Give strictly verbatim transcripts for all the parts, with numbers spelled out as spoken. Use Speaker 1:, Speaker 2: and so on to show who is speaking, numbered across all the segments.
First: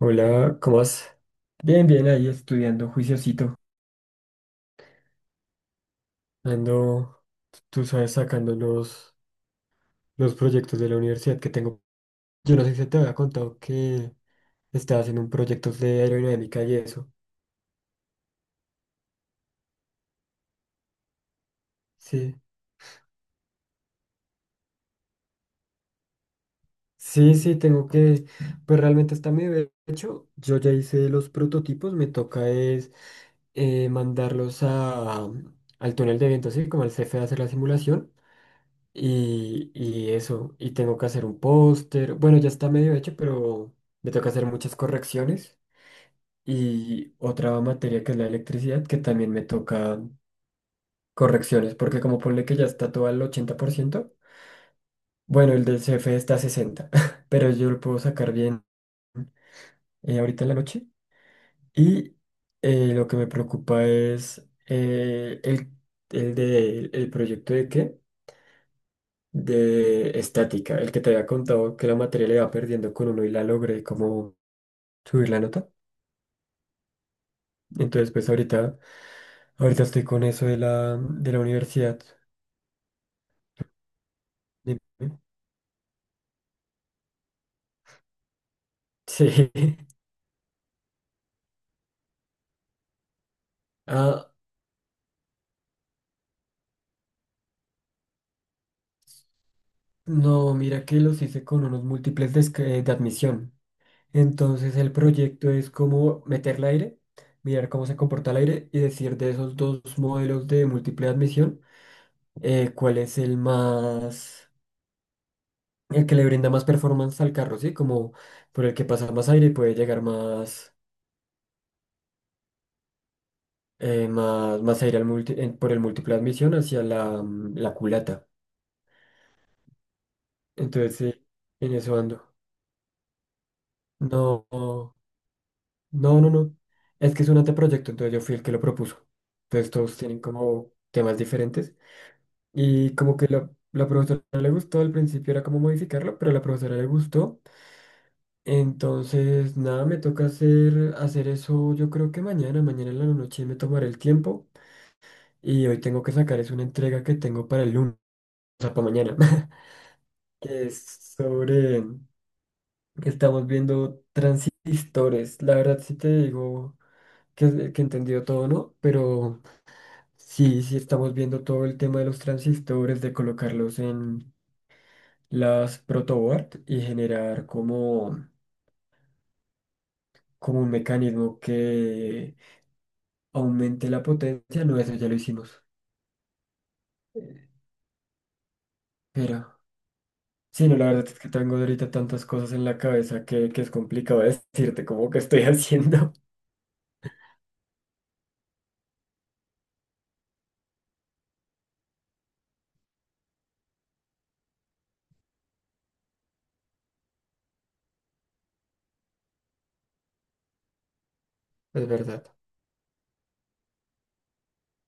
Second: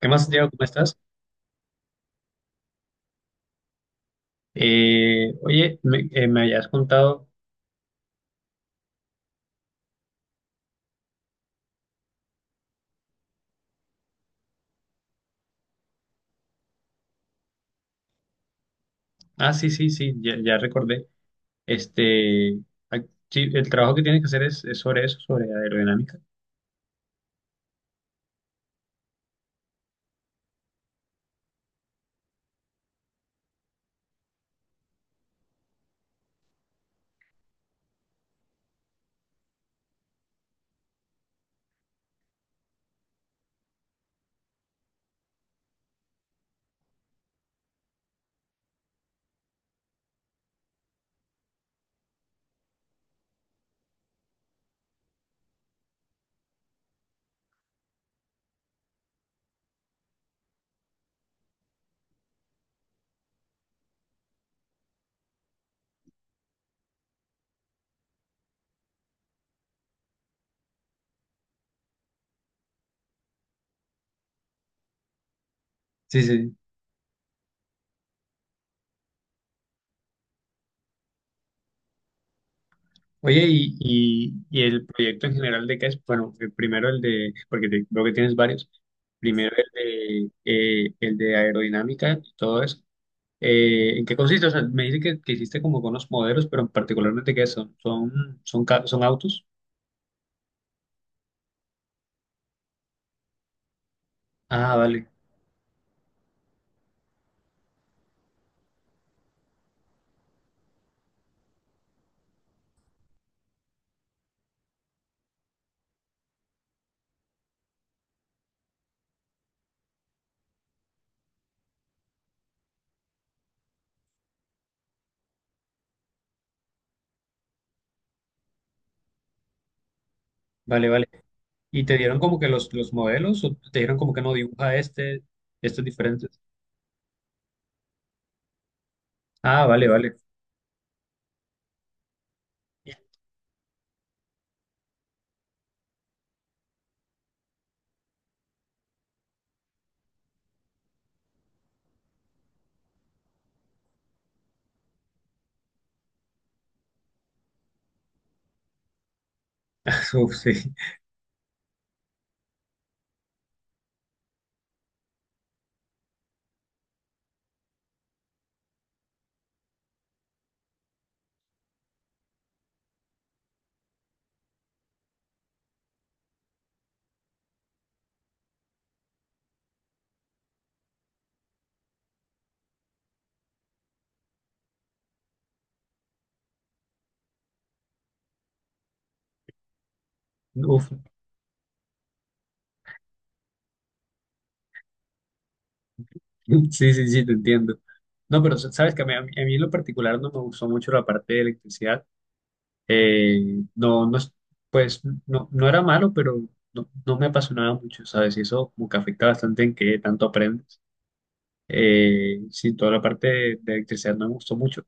Speaker 1: ¿Qué más, Diego? ¿Cómo
Speaker 2: ¿cómo
Speaker 1: estás?
Speaker 2: vas? Bien, bien, ahí estudiando, juiciosito.
Speaker 1: Eh, oye, me, eh, me habías
Speaker 2: Ando,
Speaker 1: contado.
Speaker 2: tú sabes, sacando los, los proyectos de la universidad que tengo. Yo no sé si te había contado que estaba haciendo un proyecto de aerodinámica y eso.
Speaker 1: Ah, sí, sí, sí, ya, ya recordé.
Speaker 2: Sí,
Speaker 1: Este, ah, sí, el trabajo que tienes que hacer es, es sobre eso, sobre aerodinámica.
Speaker 2: sí, sí, tengo que, pues realmente está medio hecho. Yo ya hice los prototipos, me toca es eh, mandarlos a, al túnel de viento, así como al C F E a hacer la simulación. Y, y eso, y tengo que hacer un póster. Bueno, ya está medio hecho, pero me toca hacer muchas correcciones. Y otra materia que es la electricidad, que también me toca correcciones, porque como ponle que ya está todo al ochenta por ciento, bueno, el del C F está a sesenta por ciento, pero yo lo puedo sacar bien eh, ahorita en la noche. Y eh, lo que me preocupa es eh, el, el, de, el proyecto de qué. De estática, el que te había contado que la materia le iba perdiendo con uno y la logré como subir la nota.
Speaker 1: Sí, sí.
Speaker 2: Entonces, pues ahorita, ahorita estoy con eso de la, de la universidad.
Speaker 1: Oye, y, y, y
Speaker 2: Dime.
Speaker 1: el proyecto en general de qué es, bueno, el primero el de, porque te- veo que tienes varios.
Speaker 2: Sí.
Speaker 1: Primero el de, eh, el de aerodinámica y todo eso. Eh, ¿en qué
Speaker 2: Ah,
Speaker 1: consiste? O sea, me dice que, que hiciste como con los modelos, pero particularmente qué son, son, son, ca- son autos.
Speaker 2: no, mira que los hice con unos múltiples de, esc- eh, de admisión.
Speaker 1: Ah,
Speaker 2: Entonces el
Speaker 1: vale.
Speaker 2: proyecto es como meter el aire, mirar cómo se comporta el aire y decir de esos dos modelos de múltiple admisión, eh, cuál es el más, el que le brinda más performance al carro, ¿sí? Como por el que pasa más aire y puede llegar más, eh, más, más aire al multi- en- por el múltiple de admisión hacia la, mm, la culata.
Speaker 1: Vale,
Speaker 2: Entonces,
Speaker 1: vale.
Speaker 2: sí, en
Speaker 1: ¿Y
Speaker 2: eso
Speaker 1: te dieron
Speaker 2: ando.
Speaker 1: como que los, los modelos o te dieron como que no
Speaker 2: No,
Speaker 1: dibuja este, estos
Speaker 2: no, no,
Speaker 1: diferentes?
Speaker 2: no. Es que es un anteproyecto, entonces yo fui el que lo propuso.
Speaker 1: Ah,
Speaker 2: Entonces
Speaker 1: vale,
Speaker 2: todos
Speaker 1: vale.
Speaker 2: tienen como temas diferentes. Y como que la, la profesora no le gustó, al principio era como modificarlo, pero a la profesora le gustó. Entonces, nada, me toca hacer, hacer eso. Yo creo que mañana, mañana en la noche me tomaré el tiempo, y hoy tengo que sacar es una entrega que tengo para el lunes, o sea, para mañana,
Speaker 1: Uf,
Speaker 2: que
Speaker 1: sí.
Speaker 2: es sobre, que estamos viendo historias. La verdad sí te digo que, que entendió todo, ¿no? Pero sí, sí estamos viendo todo el tema de los transistores, de colocarlos en las protoboard y generar como, como un mecanismo que aumente la potencia. No, eso ya lo hicimos. Eh, Pero, sí, no, la
Speaker 1: Uf.
Speaker 2: verdad es que tengo ahorita tantas cosas en la cabeza que, que es complicado decirte cómo que estoy haciendo.
Speaker 1: Sí, sí, sí, te entiendo. No, pero sa- sabes que a mí, a mí- a mí en lo particular no me gustó mucho la parte de electricidad. Eh, no, no, es- pues no, no era malo, pero no, no me apasionaba mucho, ¿sabes? Y eso como que afecta bastante en qué tanto aprendes.
Speaker 2: Es verdad,
Speaker 1: Eh, sí, toda la parte de, de electricidad no me gustó mucho.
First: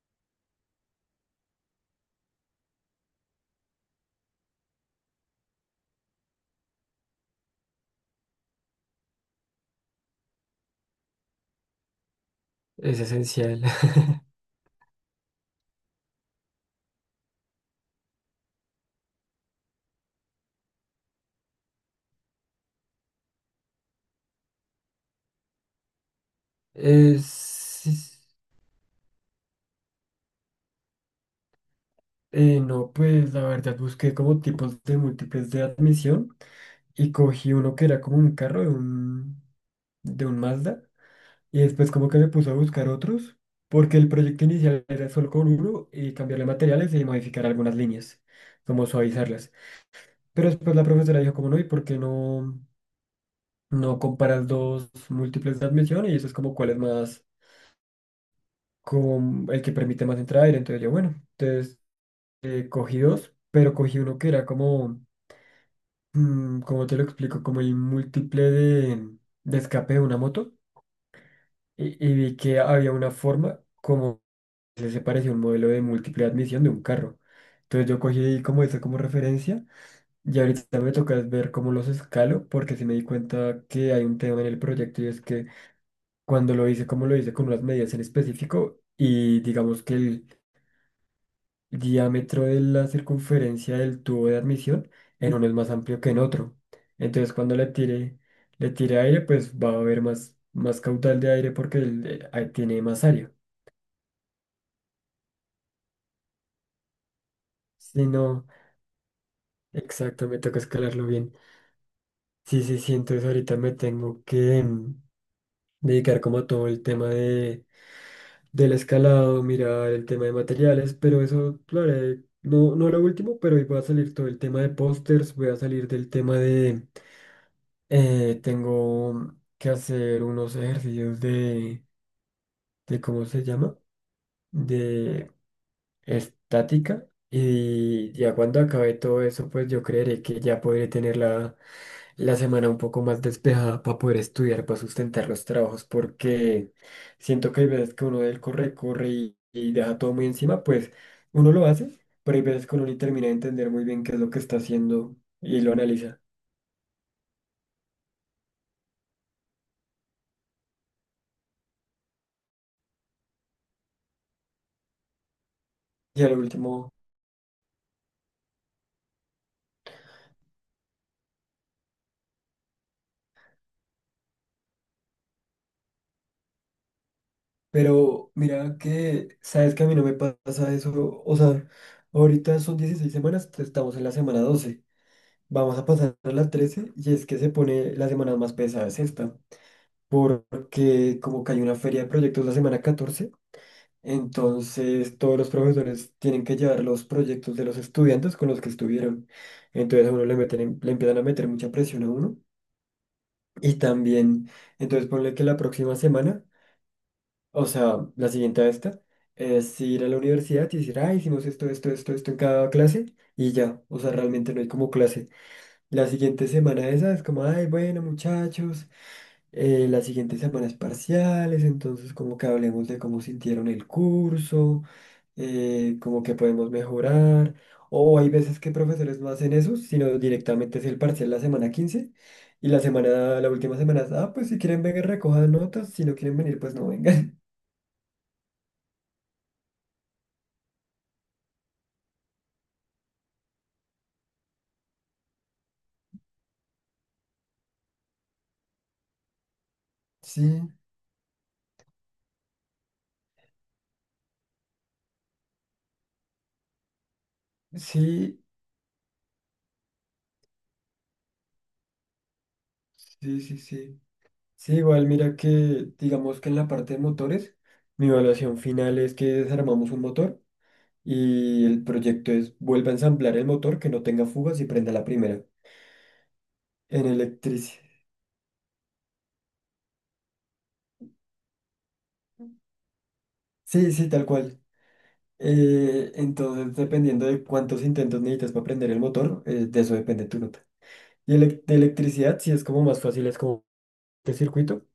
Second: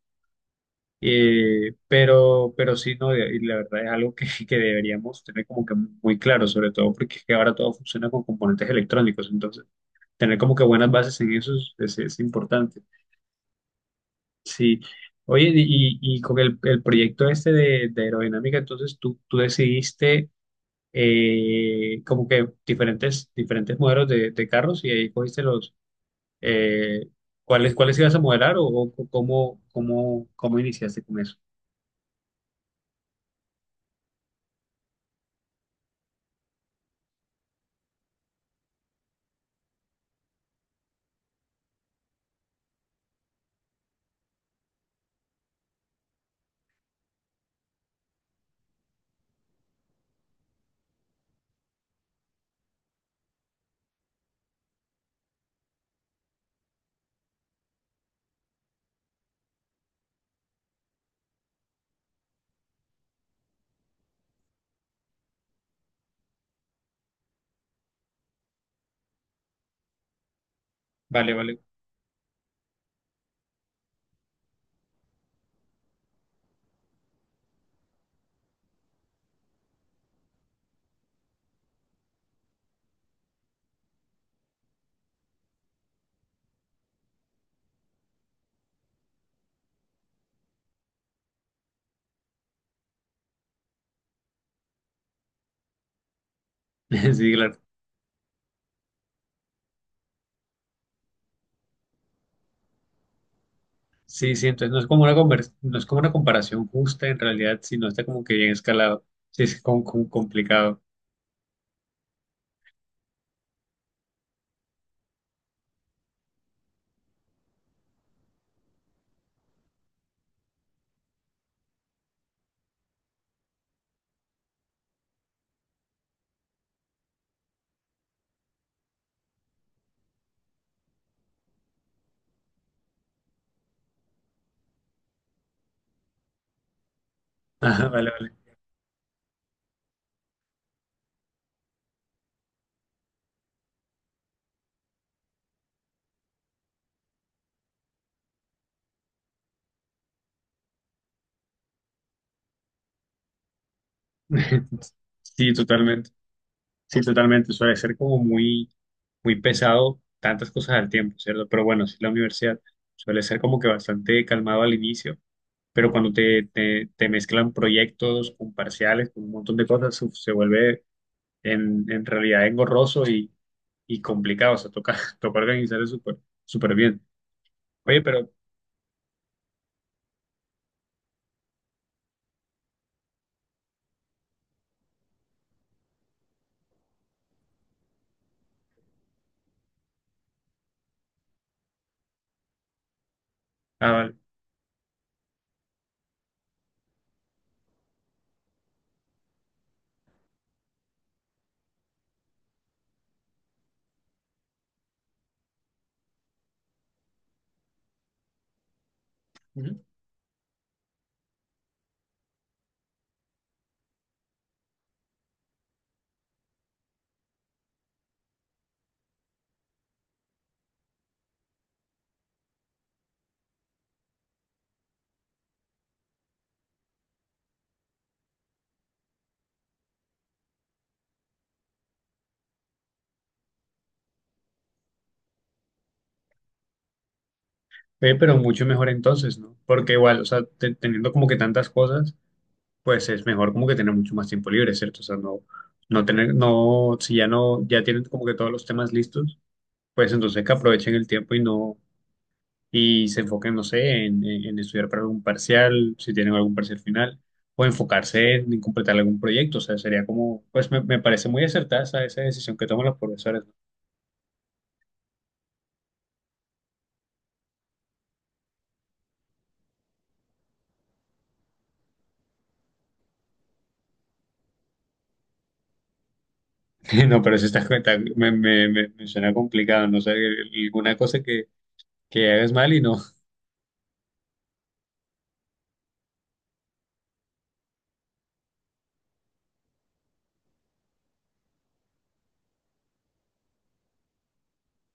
Speaker 1: Eh, pero, pero sí, no, y la verdad es algo que, que deberíamos tener como que muy claro, sobre todo porque es que ahora todo funciona con componentes electrónicos, entonces tener como que buenas bases en eso es, es- es importante.
Speaker 2: es esencial.
Speaker 1: Sí, oye, y, y con el, el proyecto este de, de aerodinámica, entonces tú, tú decidiste eh, como que diferentes, diferentes modelos de, de carros y ahí cogiste los, eh, ¿cuáles,
Speaker 2: Es,
Speaker 1: cuáles ibas a
Speaker 2: es-
Speaker 1: modelar o, o cómo, cómo, cómo iniciaste con eso?
Speaker 2: eh, no, pues la verdad busqué como tipos de múltiples de admisión y cogí uno que era como un carro de un, de un Mazda y después como que me puse a buscar otros porque el proyecto inicial era solo con uno y cambiarle materiales y modificar algunas líneas, como suavizarlas. Pero después la profesora dijo como no, ¿y por qué no, no comparas dos múltiples de admisión? Y eso es como cuál es más, como el que permite más entrada aire. Entonces yo, bueno, entonces eh, cogí dos, pero cogí uno que era como, mm, ¿cómo te lo explico? Como el múltiple de, de escape de una moto.
Speaker 1: Vale, vale.
Speaker 2: Y, y vi que había una forma como que se parecía a un modelo de múltiple de admisión de un carro. Entonces yo cogí como eso como referencia. Y ahorita me toca es ver cómo los escalo, porque sí me di cuenta que hay un tema en el proyecto y es que cuando lo hice, como lo hice con unas medidas en específico y digamos que el diámetro de la circunferencia del tubo de admisión en uno es más amplio que en otro.
Speaker 1: Sí,
Speaker 2: Entonces cuando
Speaker 1: claro.
Speaker 2: le tire, le tire aire, pues va a haber más, más caudal de aire porque el- eh, ahí tiene más área.
Speaker 1: Sí, sí, entonces no es como una conver- no es como una comparación justa en realidad, sino está
Speaker 2: Si
Speaker 1: como que
Speaker 2: no,
Speaker 1: bien escalado. Sí, es como, como
Speaker 2: exacto, me toca
Speaker 1: complicado.
Speaker 2: escalarlo bien. Sí, sí, sí, entonces ahorita me tengo que mm, dedicar como a todo el tema de del escalado, mirar el tema de materiales, pero eso lo haré, no, no lo último, pero hoy va a salir todo el tema de pósters, voy a salir del tema de, eh, tengo que hacer unos ejercicios de, de, ¿cómo se llama? De estática.
Speaker 1: Ajá, vale,
Speaker 2: Y ya
Speaker 1: vale.
Speaker 2: cuando acabe todo eso, pues yo creeré que ya podré tener la, la semana un poco más despejada para poder estudiar, para sustentar los trabajos, porque siento que hay veces que uno del corre, corre y, y deja todo muy encima, pues uno lo hace, pero hay veces que uno ni termina de entender muy bien qué es lo que está haciendo
Speaker 1: Sí,
Speaker 2: y lo
Speaker 1: totalmente.
Speaker 2: analiza.
Speaker 1: Sí, totalmente. Suele ser como muy, muy pesado tantas cosas al tiempo, ¿cierto? Pero bueno, sí, la universidad suele ser como que bastante calmado al inicio, pero cuando
Speaker 2: Y al
Speaker 1: te, te,
Speaker 2: último,
Speaker 1: te mezclan proyectos con parciales, con un montón de cosas, uf, se vuelve en, en realidad engorroso y, y complicado. O sea, toca, toca organizar eso súper súper bien. Oye, pero
Speaker 2: pero mira que, sabes que a mí no me pasa eso, o sea, ahorita son dieciséis semanas, estamos en la semana doce. Vamos a pasar a la trece y es que se pone la semana más pesada es esta, porque como que hay una feria de proyectos la semana catorce,
Speaker 1: ah, vale.
Speaker 2: entonces todos los profesores tienen que llevar los proyectos de los estudiantes con los que estuvieron. Entonces a uno le meten, en- le empiezan a meter mucha presión a uno. Y también, entonces ponle que la próxima semana, o sea, la siguiente a esta, es
Speaker 1: Ujú.
Speaker 2: ir a la universidad y decir, ah, hicimos esto, esto, esto, esto en cada clase y ya, o sea, realmente no hay como clase. La siguiente semana esa es como, ay, bueno, muchachos. Eh, las siguientes semanas parciales, entonces como que hablemos de cómo sintieron el curso, eh, como que podemos mejorar. O hay veces que profesores no hacen eso, sino directamente es el parcial la semana quince y la semana, la última semana, es, ah, pues si quieren vengan recojan notas, si no quieren venir, pues no vengan.
Speaker 1: Ve, pero mucho mejor entonces, ¿no? Porque igual, o sea, te- teniendo como que tantas cosas, pues es mejor como que tener mucho más tiempo libre, ¿cierto? O sea, no, no tener, no, si ya no, ya tienen como que todos los temas listos, pues entonces que
Speaker 2: Sí,
Speaker 1: aprovechen el tiempo y no, y se enfoquen, no sé, en, en- en estudiar para algún parcial, si tienen algún parcial final, o enfocarse
Speaker 2: sí,
Speaker 1: en, en completar algún proyecto, o sea, sería como, pues me, me parece muy acertada esa, esa decisión que toman los
Speaker 2: sí,
Speaker 1: profesores, ¿no?
Speaker 2: sí, sí. Sí, igual mira que digamos que en la parte de motores, mi evaluación final es que desarmamos un motor. Y el proyecto es vuelva a ensamblar el motor que no tenga fugas y prenda la primera. En
Speaker 1: No, pero si estás
Speaker 2: electricidad.
Speaker 1: cuenta, me, me, me, me suena complicado, no sé, alguna cosa que, que hagas mal y no.
Speaker 2: Sí, sí, tal cual. Eh, entonces, dependiendo de cuántos intentos necesitas para prender el motor, eh, de eso depende tu nota. Y elec- de electricidad, sí es como más fácil, es como este circuito.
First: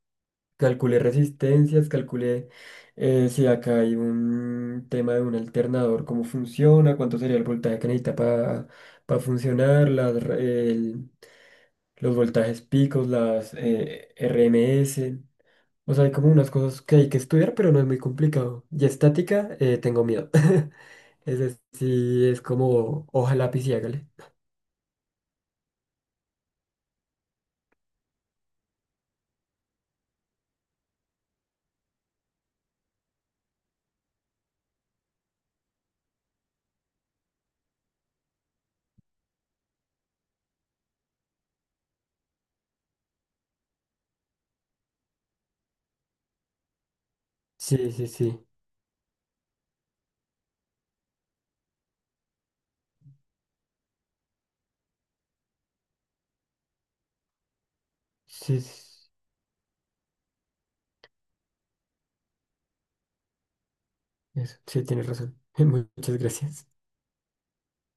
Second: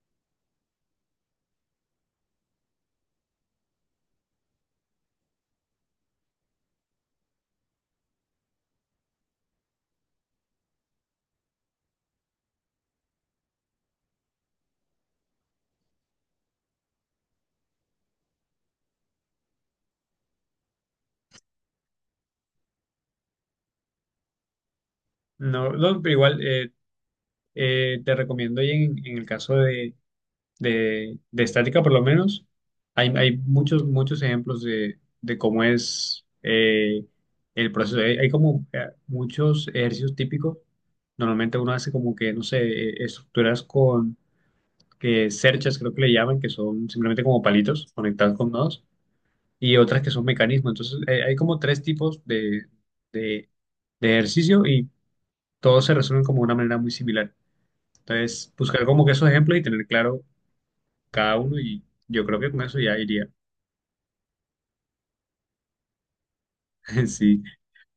Speaker 2: Calculé resistencias, calculé eh, si acá hay un tema de un alternador, cómo funciona, cuánto sería el voltaje que necesita para funcionar, las, los voltajes picos, las eh, R M S. O sea, hay como unas cosas que hay que estudiar, pero no es muy complicado. Y estática, eh, tengo miedo. Es decir, es como hoja, lápiz y hágale.
Speaker 1: No, no, pero igual eh, eh, Te recomiendo y en, en el caso de, de, de estática por lo menos, hay, hay muchos, muchos ejemplos de, de cómo es eh, el proceso. Hay, hay como eh, muchos ejercicios típicos. Normalmente uno hace como que, no sé, eh, estructuras con que cerchas, creo que le llaman, que son simplemente como palitos
Speaker 2: Sí, sí,
Speaker 1: conectados
Speaker 2: sí.
Speaker 1: con nodos y otras que son mecanismos. Entonces, eh, hay como tres tipos de, de, de ejercicio y todos se resuelven como de una manera muy similar. Entonces,
Speaker 2: Sí,
Speaker 1: buscar como
Speaker 2: sí,
Speaker 1: que esos ejemplos y tener claro cada uno y yo creo que con eso ya iría.
Speaker 2: eso, sí, tienes razón. Muchas gracias.
Speaker 1: Sí.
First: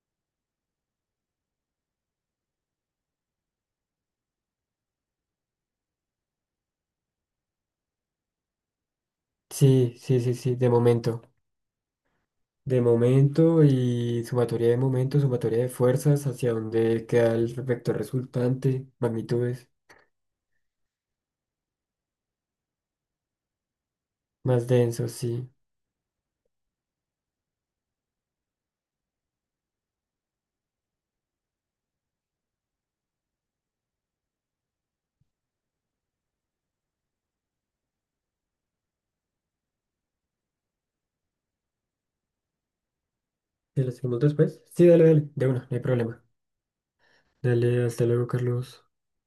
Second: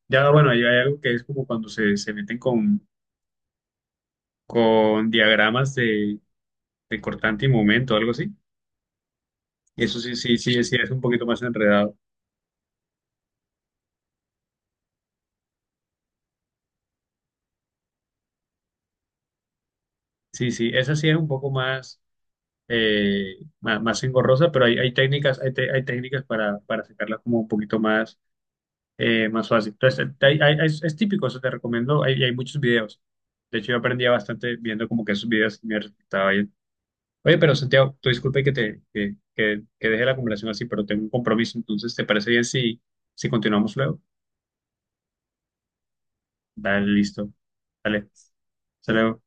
Speaker 1: Ya, bueno, ahí hay algo que es como cuando se, se meten con, con diagramas de, de cortante y momento, algo así.
Speaker 2: Sí,
Speaker 1: Eso sí,
Speaker 2: sí, sí,
Speaker 1: sí,
Speaker 2: sí,
Speaker 1: sí,
Speaker 2: de
Speaker 1: sí, es un
Speaker 2: momento.
Speaker 1: poquito más enredado.
Speaker 2: De momento y sumatoria de momento, sumatoria de fuerzas, hacia dónde queda el vector resultante, magnitudes,
Speaker 1: Sí, sí, esa sí es un poco más eh, ma- más, engorrosa, pero
Speaker 2: más
Speaker 1: hay, hay
Speaker 2: denso,
Speaker 1: técnicas,
Speaker 2: sí.
Speaker 1: hay, te- hay técnicas para, para sacarla como un poquito más, eh, más fácil. Entonces, hay- hay- es, es típico, eso te recomiendo, hay, hay muchos videos. De hecho, yo aprendía bastante viendo como que esos videos me resultaba bien. Oye, pero Santiago, tú disculpe que te que, que, que deje la conversación así, pero tengo un compromiso, entonces, ¿te parece bien si, si continuamos
Speaker 2: ¿Sí lo
Speaker 1: luego?
Speaker 2: hacemos después? Sí, dale, dale, de una, no hay problema.
Speaker 1: Dale, listo.
Speaker 2: Dale, hasta
Speaker 1: Dale,
Speaker 2: luego, Carlos.
Speaker 1: hasta luego.